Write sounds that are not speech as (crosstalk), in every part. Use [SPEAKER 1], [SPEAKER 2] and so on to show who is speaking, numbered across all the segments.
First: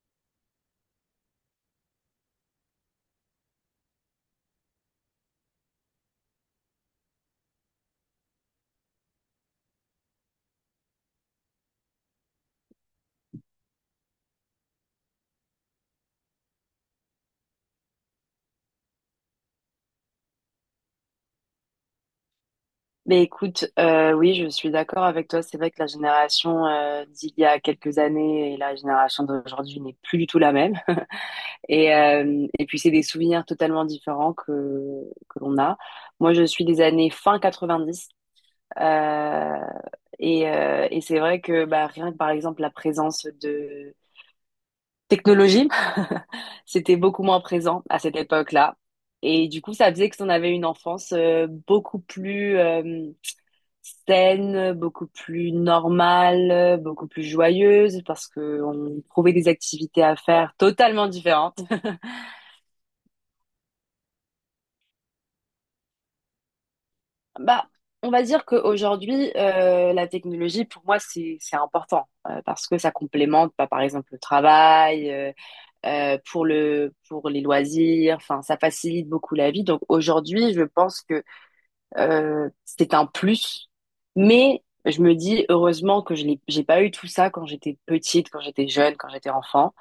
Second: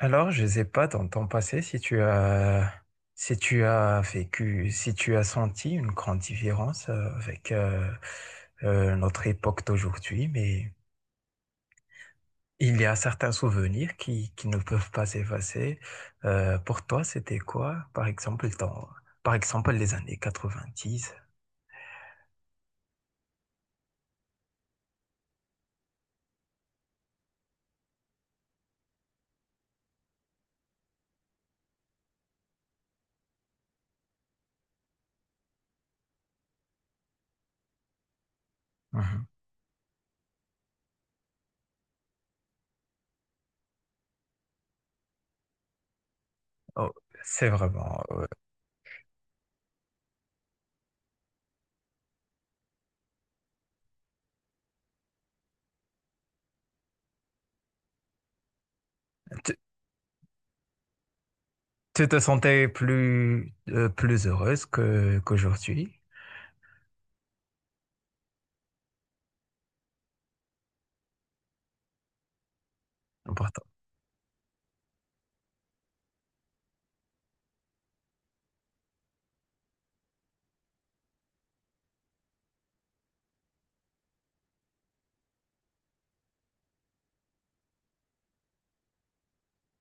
[SPEAKER 1] Alors, je sais pas, dans ton passé, si tu as vécu, si tu as senti une grande différence avec notre époque d'aujourd'hui, mais il y a certains souvenirs qui ne peuvent pas s'effacer. Pour toi, c'était quoi, par exemple, par exemple, les années 90.
[SPEAKER 2] Mais écoute, oui, je suis d'accord avec toi. C'est vrai que la génération d'il y a quelques années et la génération d'aujourd'hui n'est plus du tout la même. (laughs) Et puis, c'est des souvenirs totalement différents que l'on a. Moi, je suis des années fin 90.
[SPEAKER 1] Mhm.
[SPEAKER 2] euh, et c'est vrai que bah, rien que, par exemple, la présence de technologie, (laughs)
[SPEAKER 1] Oh,
[SPEAKER 2] c'était beaucoup moins
[SPEAKER 1] c'est
[SPEAKER 2] présent à
[SPEAKER 1] vraiment.
[SPEAKER 2] cette époque-là. Et du coup, ça faisait que si on avait une enfance beaucoup plus saine, beaucoup plus normale, beaucoup plus joyeuse parce que on trouvait des
[SPEAKER 1] Tu,
[SPEAKER 2] activités à faire totalement différentes.
[SPEAKER 1] tu te sentais plus, plus heureuse qu'aujourd'hui?
[SPEAKER 2] Bah, on va dire qu'aujourd'hui, la technologie, pour moi, c'est important parce que ça complémente, bah, par exemple, le travail, pour les loisirs. Enfin, ça facilite beaucoup la vie. Donc aujourd'hui, je pense que c'est un plus, mais je me dis heureusement que je l'ai j'ai pas eu tout ça quand j'étais petite, quand j'étais jeune, quand j'étais enfant.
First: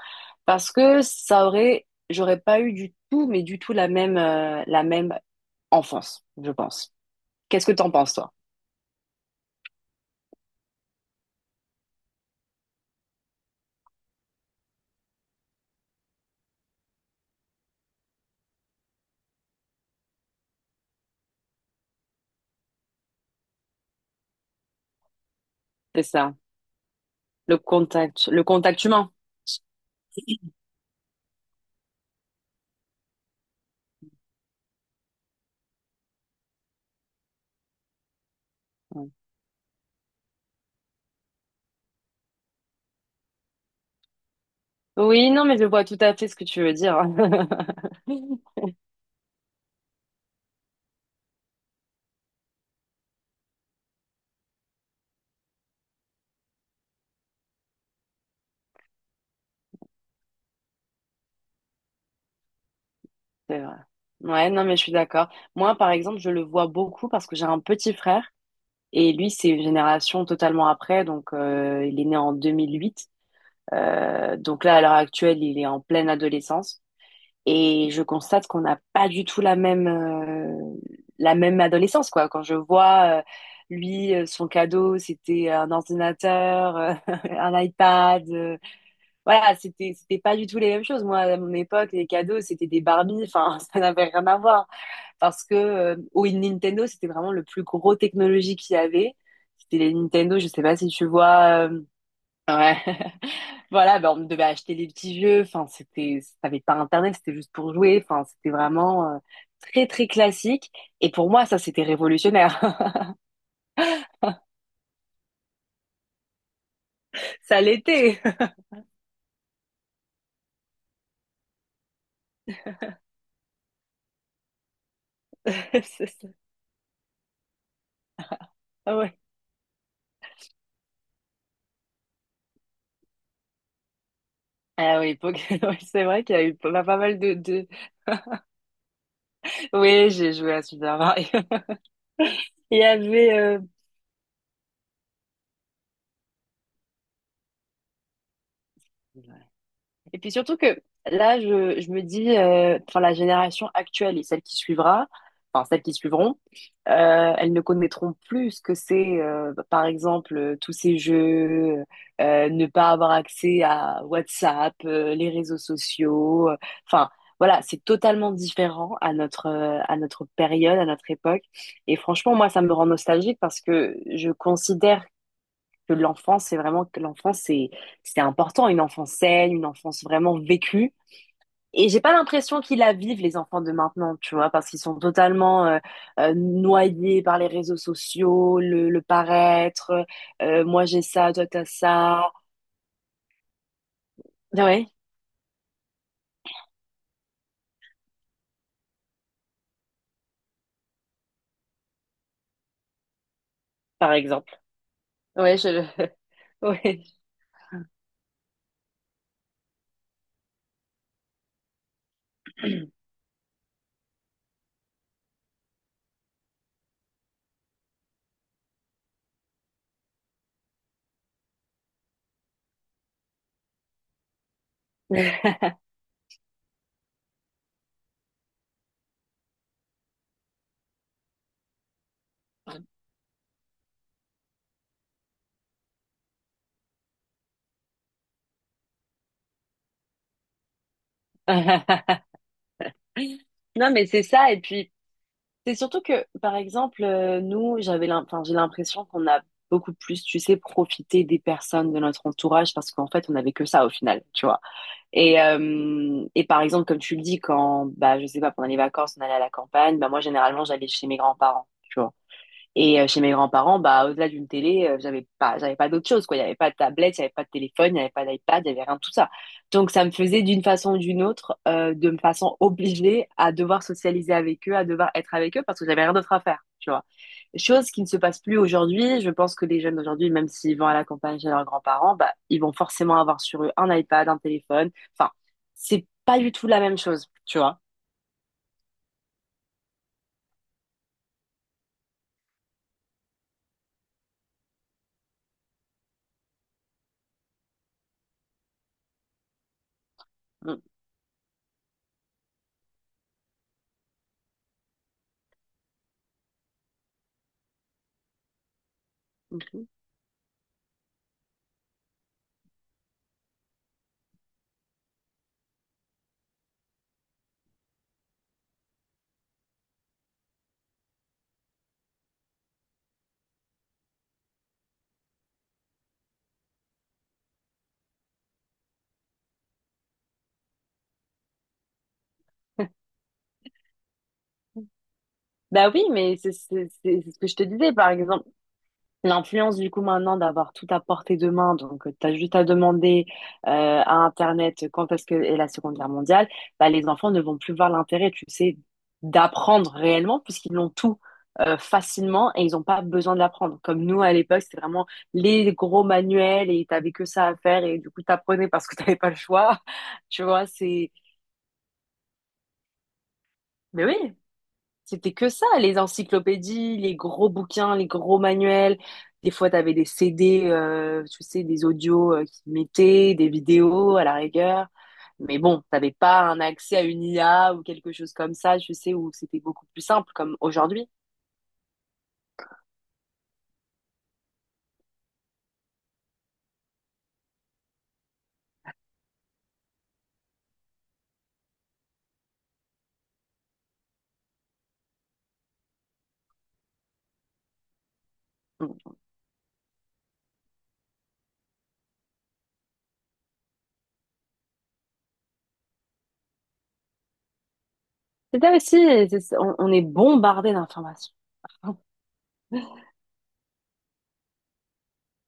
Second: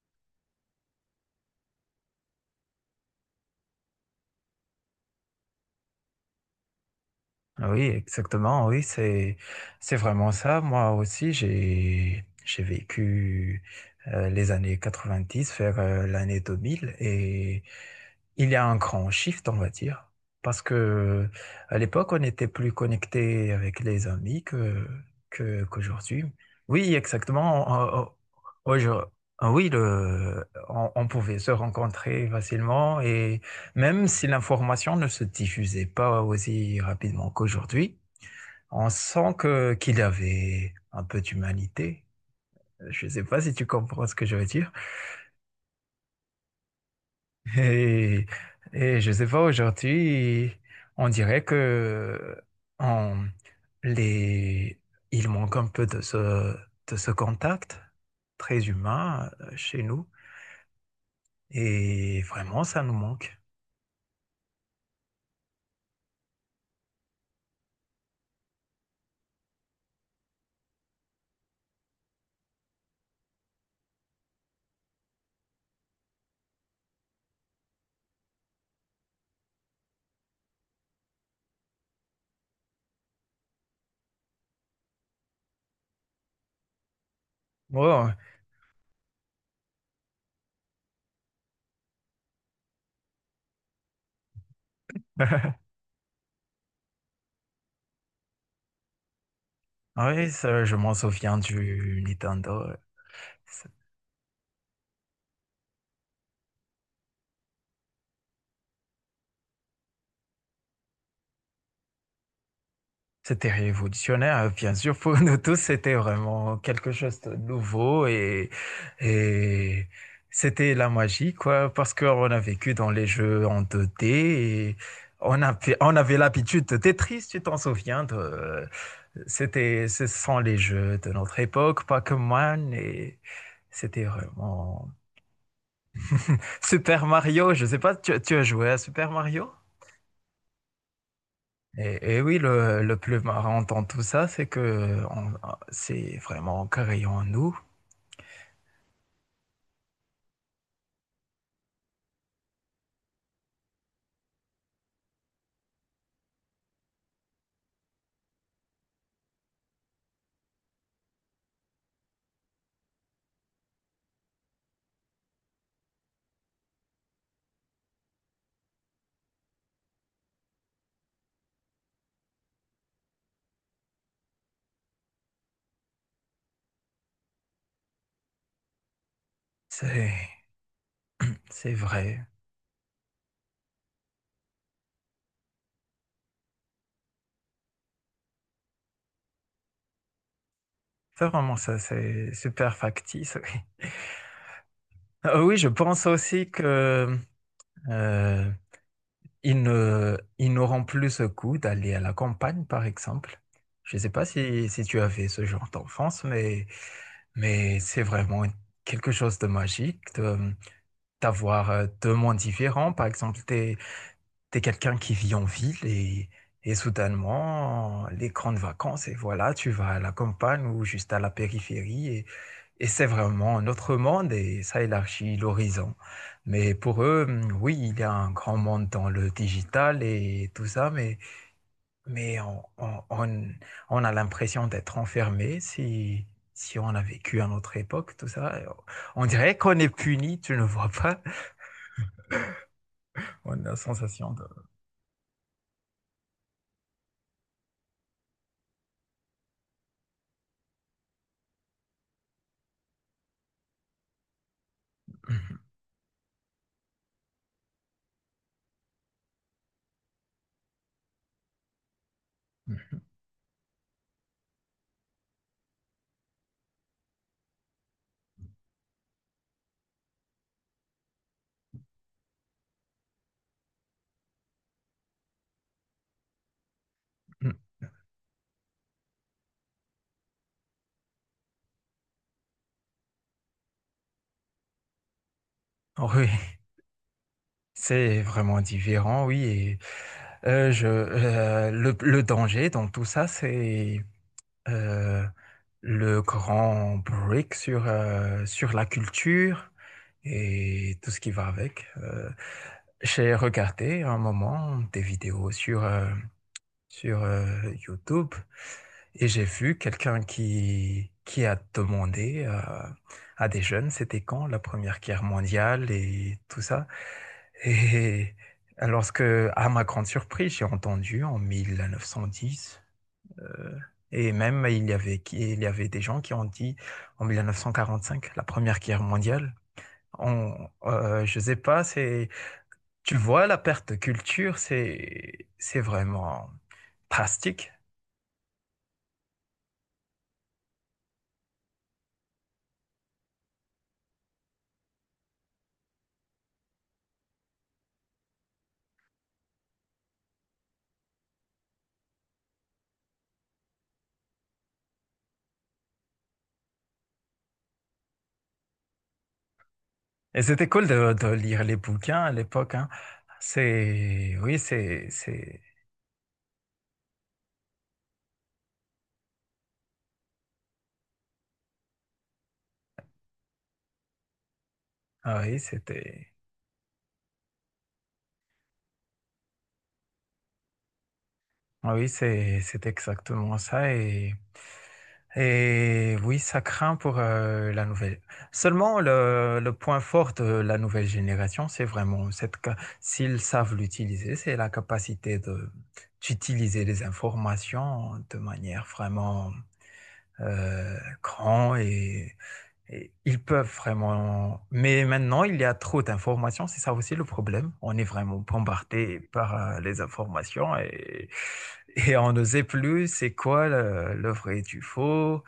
[SPEAKER 2] Parce que j'aurais pas eu du tout, mais du tout la même enfance, je pense. Qu'est-ce
[SPEAKER 1] Ah
[SPEAKER 2] que
[SPEAKER 1] oui,
[SPEAKER 2] t'en penses, toi?
[SPEAKER 1] exactement. Oui, c'est vraiment ça. Moi aussi, j'ai vécu les années 90 vers l'année 2000 et il y a un grand shift, on va dire, parce que à l'époque, on était plus connecté avec les amis que
[SPEAKER 2] C'est
[SPEAKER 1] qu'aujourd'hui.
[SPEAKER 2] ça,
[SPEAKER 1] Oui,
[SPEAKER 2] le
[SPEAKER 1] exactement.
[SPEAKER 2] contact, le contact
[SPEAKER 1] Aujourd-
[SPEAKER 2] humain.
[SPEAKER 1] oui, on pouvait se rencontrer facilement même si l'information ne se diffusait pas aussi rapidement qu'aujourd'hui, on
[SPEAKER 2] Ouais.
[SPEAKER 1] sent que qu'il avait un peu d'humanité. Je ne sais pas si tu comprends ce que je veux dire.
[SPEAKER 2] Oui, non, mais je vois tout à fait ce que tu veux dire.
[SPEAKER 1] Et,
[SPEAKER 2] (laughs)
[SPEAKER 1] et je ne sais pas, aujourd'hui, on dirait que on, les, il manque un peu de ce contact très humain chez nous. Et vraiment, ça nous manque.
[SPEAKER 2] C'est vrai. Ouais, non, mais je suis d'accord. Moi, par exemple, je le vois beaucoup parce que j'ai un petit frère et lui, c'est une génération totalement après, donc il est né en 2008. Donc là, à l'heure actuelle, il est en pleine adolescence et je constate qu'on n'a pas du tout la même adolescence, quoi. Quand je vois, lui, son cadeau, c'était un ordinateur, (laughs) un
[SPEAKER 1] Bon,
[SPEAKER 2] iPad, voilà, c'était pas du tout les mêmes choses. Moi, à mon époque, les cadeaux, c'était des Barbies, enfin, (laughs) ça n'avait rien à voir. Parce que, au Nintendo, c'était vraiment le plus gros technologie qu'il y avait. C'était les
[SPEAKER 1] oui,
[SPEAKER 2] Nintendo, je sais
[SPEAKER 1] ça, je
[SPEAKER 2] pas si
[SPEAKER 1] m'en
[SPEAKER 2] tu
[SPEAKER 1] souviens
[SPEAKER 2] vois,
[SPEAKER 1] du Nintendo.
[SPEAKER 2] ouais. (laughs)
[SPEAKER 1] Ça,
[SPEAKER 2] Voilà, ben, on devait acheter les petits jeux. Enfin, t'avais pas Internet, c'était juste pour jouer. Enfin, c'était vraiment très très classique. Et pour moi, ça c'était révolutionnaire.
[SPEAKER 1] C'était révolutionnaire, hein, bien sûr, pour nous tous, c'était vraiment quelque chose de
[SPEAKER 2] (laughs) Ça
[SPEAKER 1] nouveau
[SPEAKER 2] l'était.
[SPEAKER 1] et c'était la magie, quoi, parce qu'on a vécu dans les jeux en 2D et on avait,
[SPEAKER 2] (laughs)
[SPEAKER 1] on
[SPEAKER 2] C'est
[SPEAKER 1] avait
[SPEAKER 2] ça.
[SPEAKER 1] l'habitude de Tetris, tu t'en souviens de,
[SPEAKER 2] Ah ouais.
[SPEAKER 1] c'était, ce sont les jeux de notre époque, Pac-Man et c'était vraiment
[SPEAKER 2] Ah oui, (laughs) oui, c'est vrai qu'il y a eu pas
[SPEAKER 1] Super
[SPEAKER 2] mal de,
[SPEAKER 1] Mario, je
[SPEAKER 2] de.
[SPEAKER 1] sais pas, tu as joué à Super Mario?
[SPEAKER 2] Oui, j'ai joué à Super Mario. (laughs)
[SPEAKER 1] Et oui,
[SPEAKER 2] Il
[SPEAKER 1] le,
[SPEAKER 2] y
[SPEAKER 1] le plus
[SPEAKER 2] avait.
[SPEAKER 1] marrant dans tout ça, c'est que ah, c'est vraiment créé en créant nous.
[SPEAKER 2] Et puis surtout que là, je me dis, enfin, la génération actuelle et celle qui suivra, enfin, celles qui suivront, elles ne connaîtront plus ce que c'est, par exemple, tous ces jeux, ne pas avoir accès à WhatsApp, les réseaux sociaux. Enfin, voilà, c'est totalement différent à notre période, à notre époque. Et franchement, moi, ça me rend nostalgique parce que je considère que l'enfance, c'est important, une enfance saine, une enfance
[SPEAKER 1] C'est,
[SPEAKER 2] vraiment vécue.
[SPEAKER 1] c'est
[SPEAKER 2] Et j'ai pas
[SPEAKER 1] vrai.
[SPEAKER 2] l'impression qu'ils la vivent les enfants de maintenant, tu vois, parce qu'ils sont totalement noyés par les réseaux sociaux, le paraître, moi j'ai
[SPEAKER 1] C'est
[SPEAKER 2] ça, toi
[SPEAKER 1] vraiment
[SPEAKER 2] t'as
[SPEAKER 1] ça,
[SPEAKER 2] ça.
[SPEAKER 1] c'est super factice. Oui,
[SPEAKER 2] Ouais,
[SPEAKER 1] ah oui, je pense aussi que euh, ils ne, ils n'auront plus ce coup d'aller à la campagne, par exemple. Je ne sais
[SPEAKER 2] par
[SPEAKER 1] pas
[SPEAKER 2] exemple.
[SPEAKER 1] si tu avais ce
[SPEAKER 2] Ouais,
[SPEAKER 1] genre
[SPEAKER 2] je le.
[SPEAKER 1] d'enfance, mais,
[SPEAKER 2] (laughs)
[SPEAKER 1] c'est vraiment quelque chose de magique d'avoir deux mondes différents. Par exemple, t'es quelqu'un qui vit en ville et soudainement, les grandes vacances, et voilà, tu vas à la campagne ou juste à la périphérie, et c'est vraiment un autre monde et ça élargit
[SPEAKER 2] Ouais.
[SPEAKER 1] l'horizon. Mais pour eux, oui, il y a un grand monde dans le digital et tout ça, mais on a l'impression d'être enfermé si on a vécu à notre époque, tout ça. On dirait qu'on est puni, tu ne vois pas?
[SPEAKER 2] (laughs)
[SPEAKER 1] On a la
[SPEAKER 2] Non, mais c'est
[SPEAKER 1] sensation de.
[SPEAKER 2] ça. C'est surtout que, par exemple, nous, enfin, j'ai l'impression qu'on a beaucoup plus, tu sais, profité des personnes de notre entourage parce qu'en fait, on n'avait que ça au final, tu vois. Et par exemple, comme tu le dis, quand, bah, je sais pas, pendant les vacances, on allait à la campagne, bah, moi, généralement, j'allais chez mes grands-parents. Tu vois. Et chez mes grands-parents, bah, au-delà d'une télé, j'avais pas d'autre chose, quoi. Il n'y avait pas de tablette, il n'y avait pas de téléphone, il n'y avait pas d'iPad, il n'y avait rien de tout ça. Donc, ça me faisait d'une façon ou d'une autre, de me façon obligée à devoir socialiser avec eux, à devoir être avec eux parce que j'avais rien d'autre à faire, tu vois.
[SPEAKER 1] (laughs)
[SPEAKER 2] Chose qui ne se passe plus aujourd'hui. Je pense que les jeunes d'aujourd'hui, même s'ils vont à la campagne chez leurs grands-parents, bah, ils vont forcément avoir sur eux un iPad, un téléphone. Enfin, c'est
[SPEAKER 1] Oui.
[SPEAKER 2] pas du tout la même chose, tu vois.
[SPEAKER 1] C'est vraiment différent, oui. Et le danger dans tout ça, c'est euh, le grand break sur la culture
[SPEAKER 2] Mm.
[SPEAKER 1] et tout ce qui va avec. J'ai regardé un moment des vidéos sur YouTube et j'ai
[SPEAKER 2] mm,
[SPEAKER 1] vu
[SPEAKER 2] mm.
[SPEAKER 1] quelqu'un qui a demandé à des jeunes, c'était quand la Première Guerre mondiale et tout ça. Et lorsque, à ma grande surprise, j'ai entendu en 1910, euh, et même il y avait des gens qui ont dit en 1945, la Première Guerre mondiale. Je sais pas, c'est, tu vois, la perte de culture, c'est
[SPEAKER 2] Bah oui, mais
[SPEAKER 1] vraiment
[SPEAKER 2] c'est ce que je te
[SPEAKER 1] drastique.
[SPEAKER 2] disais, par exemple. L'influence, du coup, maintenant, d'avoir tout à portée de main, donc tu as juste à demander euh, à Internet quand est-ce que est la Seconde Guerre mondiale, bah, les enfants ne vont plus voir l'intérêt, tu sais, d'apprendre réellement, puisqu'ils l'ont tout facilement et ils n'ont pas besoin de l'apprendre. Comme nous, à l'époque, c'était vraiment les gros manuels et tu que ça à faire et du coup, tu apprenais parce que tu n'avais pas le choix. (laughs)
[SPEAKER 1] Et
[SPEAKER 2] Tu vois,
[SPEAKER 1] c'était cool
[SPEAKER 2] c'est.
[SPEAKER 1] de lire les bouquins à l'époque, hein.
[SPEAKER 2] Mais oui.
[SPEAKER 1] C'est, oui,
[SPEAKER 2] C'était que ça, les encyclopédies, les gros bouquins, les gros manuels. Des fois, tu avais des CD, tu sais, des audios qui mettaient, des vidéos à la rigueur.
[SPEAKER 1] ah
[SPEAKER 2] Mais
[SPEAKER 1] oui,
[SPEAKER 2] bon, t'avais
[SPEAKER 1] c'était.
[SPEAKER 2] pas un accès à une IA ou quelque chose comme ça, je sais, où c'était beaucoup plus simple, comme aujourd'hui.
[SPEAKER 1] Ah oui, c'est exactement ça. Et oui, ça craint pour la nouvelle. Seulement, le point fort de la nouvelle génération, c'est vraiment s'ils savent l'utiliser, c'est la capacité d'utiliser les informations de manière vraiment euh, grande et ils peuvent vraiment. Mais maintenant, il y a trop d'informations. C'est ça aussi le problème. On est vraiment
[SPEAKER 2] C'était aussi,
[SPEAKER 1] bombardé
[SPEAKER 2] c'est-
[SPEAKER 1] par
[SPEAKER 2] on
[SPEAKER 1] les
[SPEAKER 2] est bombardé
[SPEAKER 1] informations et,
[SPEAKER 2] d'informations.
[SPEAKER 1] et on ne sait plus c'est quoi le vrai et du faux.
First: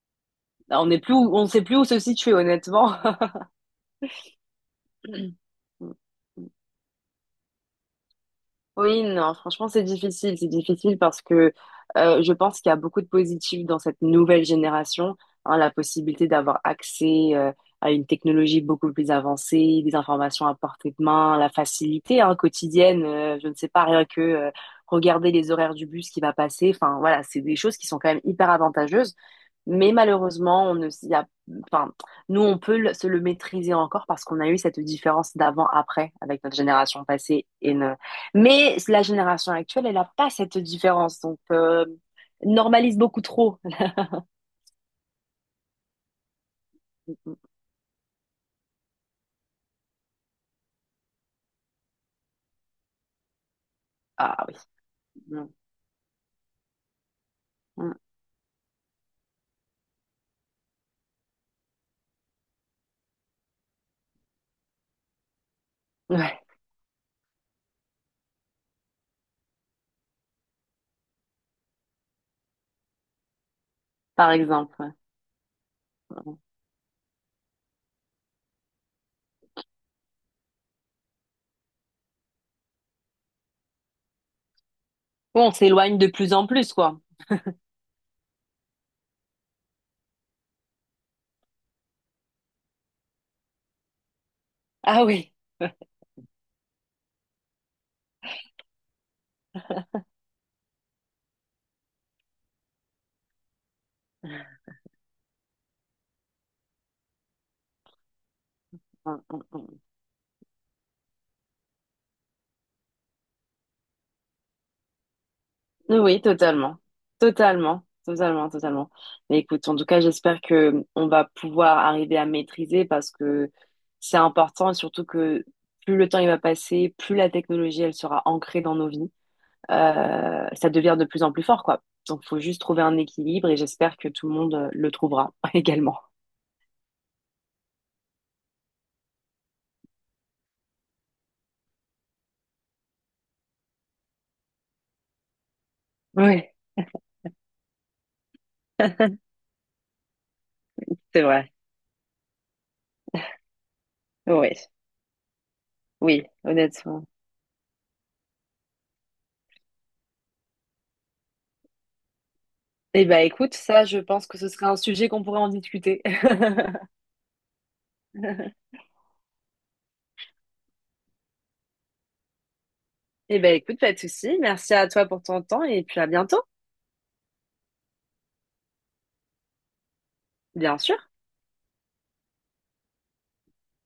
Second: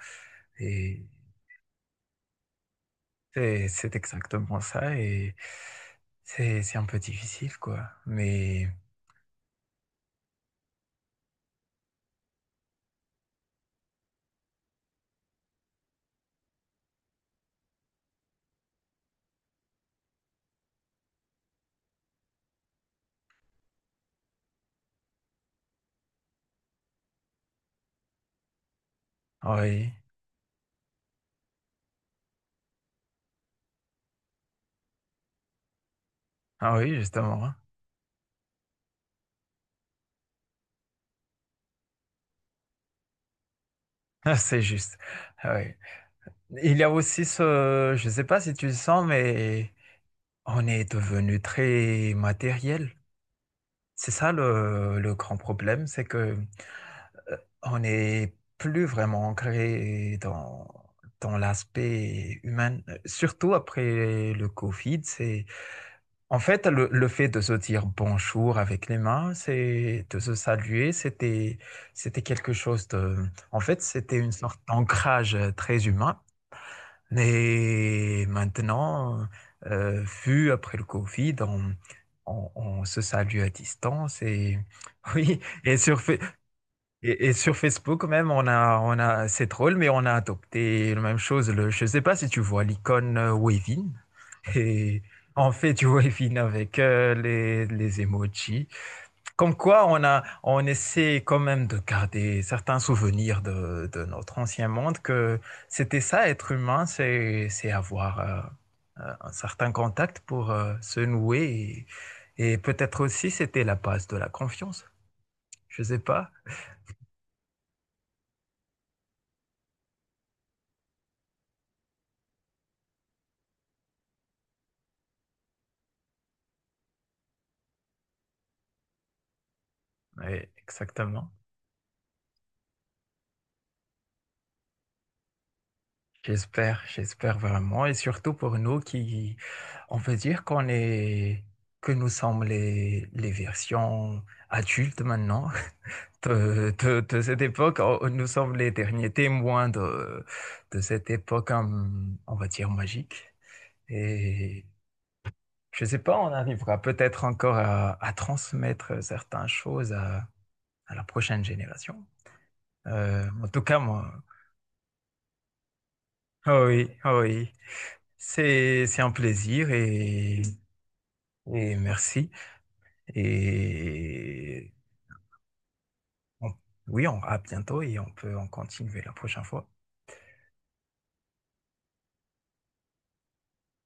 [SPEAKER 2] On n'est
[SPEAKER 1] Et
[SPEAKER 2] plus, où- on ne sait plus où se situer, honnêtement.
[SPEAKER 1] c'est exactement ça. Et
[SPEAKER 2] (clears throat) (laughs) Mm.
[SPEAKER 1] c'est un peu difficile, quoi. Mais
[SPEAKER 2] Oui, non, franchement, c'est difficile. C'est difficile parce que je pense qu'il y a beaucoup de positifs dans cette nouvelle génération. Hein, la possibilité d'avoir accès à une technologie beaucoup plus avancée, des informations à portée de main, la facilité hein, quotidienne. Je ne sais pas, rien que regarder les horaires du bus qui va passer. Enfin, voilà, c'est des choses qui sont quand même hyper avantageuses.
[SPEAKER 1] ah oui,
[SPEAKER 2] Mais malheureusement, on ne s'y a... enfin, nous, on peut se le maîtriser encore parce qu'on a eu cette différence d'avant-après avec notre
[SPEAKER 1] ah oui,
[SPEAKER 2] génération passée.
[SPEAKER 1] justement.
[SPEAKER 2] Et ne... Mais la génération actuelle, elle n'a pas cette différence. Donc, normalise beaucoup trop.
[SPEAKER 1] (laughs) C'est juste. Ah oui. Il y a aussi
[SPEAKER 2] (laughs)
[SPEAKER 1] ce. Je ne sais pas si tu le sens, mais on est devenu très matériel. C'est ça
[SPEAKER 2] Ah oui.
[SPEAKER 1] le grand
[SPEAKER 2] Mm,
[SPEAKER 1] problème, c'est que euh, on
[SPEAKER 2] mm.
[SPEAKER 1] n'est plus vraiment ancré dans l'aspect humain, surtout après le Covid. C'est en
[SPEAKER 2] Ouais.
[SPEAKER 1] fait le fait de se dire bonjour avec les mains, c'est de se saluer, c'était quelque chose en fait, c'était
[SPEAKER 2] Par
[SPEAKER 1] une sorte
[SPEAKER 2] exemple. Ouais.
[SPEAKER 1] d'ancrage très humain. Et maintenant, vu après le Covid, on se salue à distance et (laughs) oui,
[SPEAKER 2] Bon, on s'éloigne de plus en plus, quoi.
[SPEAKER 1] Et sur Facebook même, on a, c'est drôle, mais on a adopté la même chose. Je ne sais pas si tu vois l'icône Wavin et
[SPEAKER 2] Ah oui.
[SPEAKER 1] on fait du (laughs) Wavin avec les emojis. Comme quoi, on essaie quand même de garder certains souvenirs de notre ancien monde, que c'était ça, être humain, c'est avoir
[SPEAKER 2] Mm,
[SPEAKER 1] un
[SPEAKER 2] mm,
[SPEAKER 1] certain
[SPEAKER 2] mm.
[SPEAKER 1] contact pour se nouer. Et peut-être aussi, c'était la base de la confiance. Je sais
[SPEAKER 2] Oui,
[SPEAKER 1] pas.
[SPEAKER 2] totalement. Totalement. Totalement, totalement. Mais écoute, en tout cas, j'espère que on va pouvoir arriver à maîtriser parce que c'est important et surtout que plus le temps il va passer, plus la technologie elle sera ancrée dans nos vies.
[SPEAKER 1] Oui,
[SPEAKER 2] Ça devient de plus
[SPEAKER 1] exactement.
[SPEAKER 2] en plus fort, quoi. Donc, faut juste trouver un équilibre et j'espère que tout le monde le trouvera (laughs) également.
[SPEAKER 1] J'espère vraiment. Et surtout pour nous qui, on peut dire que nous sommes les versions adultes maintenant.
[SPEAKER 2] Oui,
[SPEAKER 1] De cette époque, nous sommes les derniers témoins de cette
[SPEAKER 2] c'est
[SPEAKER 1] époque,
[SPEAKER 2] vrai.
[SPEAKER 1] on va dire, magique.
[SPEAKER 2] Oui,
[SPEAKER 1] Et je ne sais pas,
[SPEAKER 2] oui,
[SPEAKER 1] on arrivera
[SPEAKER 2] honnêtement.
[SPEAKER 1] peut-être encore à transmettre certaines choses à la prochaine génération.
[SPEAKER 2] Eh ben,
[SPEAKER 1] En
[SPEAKER 2] écoute,
[SPEAKER 1] tout cas,
[SPEAKER 2] ça, je pense que ce serait un sujet qu'on pourrait en discuter.
[SPEAKER 1] oh oui, oh oui,
[SPEAKER 2] (laughs)
[SPEAKER 1] c'est un plaisir et merci.
[SPEAKER 2] Eh ben écoute, pas de souci.
[SPEAKER 1] Et
[SPEAKER 2] Merci à toi pour ton temps et puis à bientôt.
[SPEAKER 1] on- oui, à bientôt et on peut en continuer la prochaine fois.
[SPEAKER 2] Bien sûr.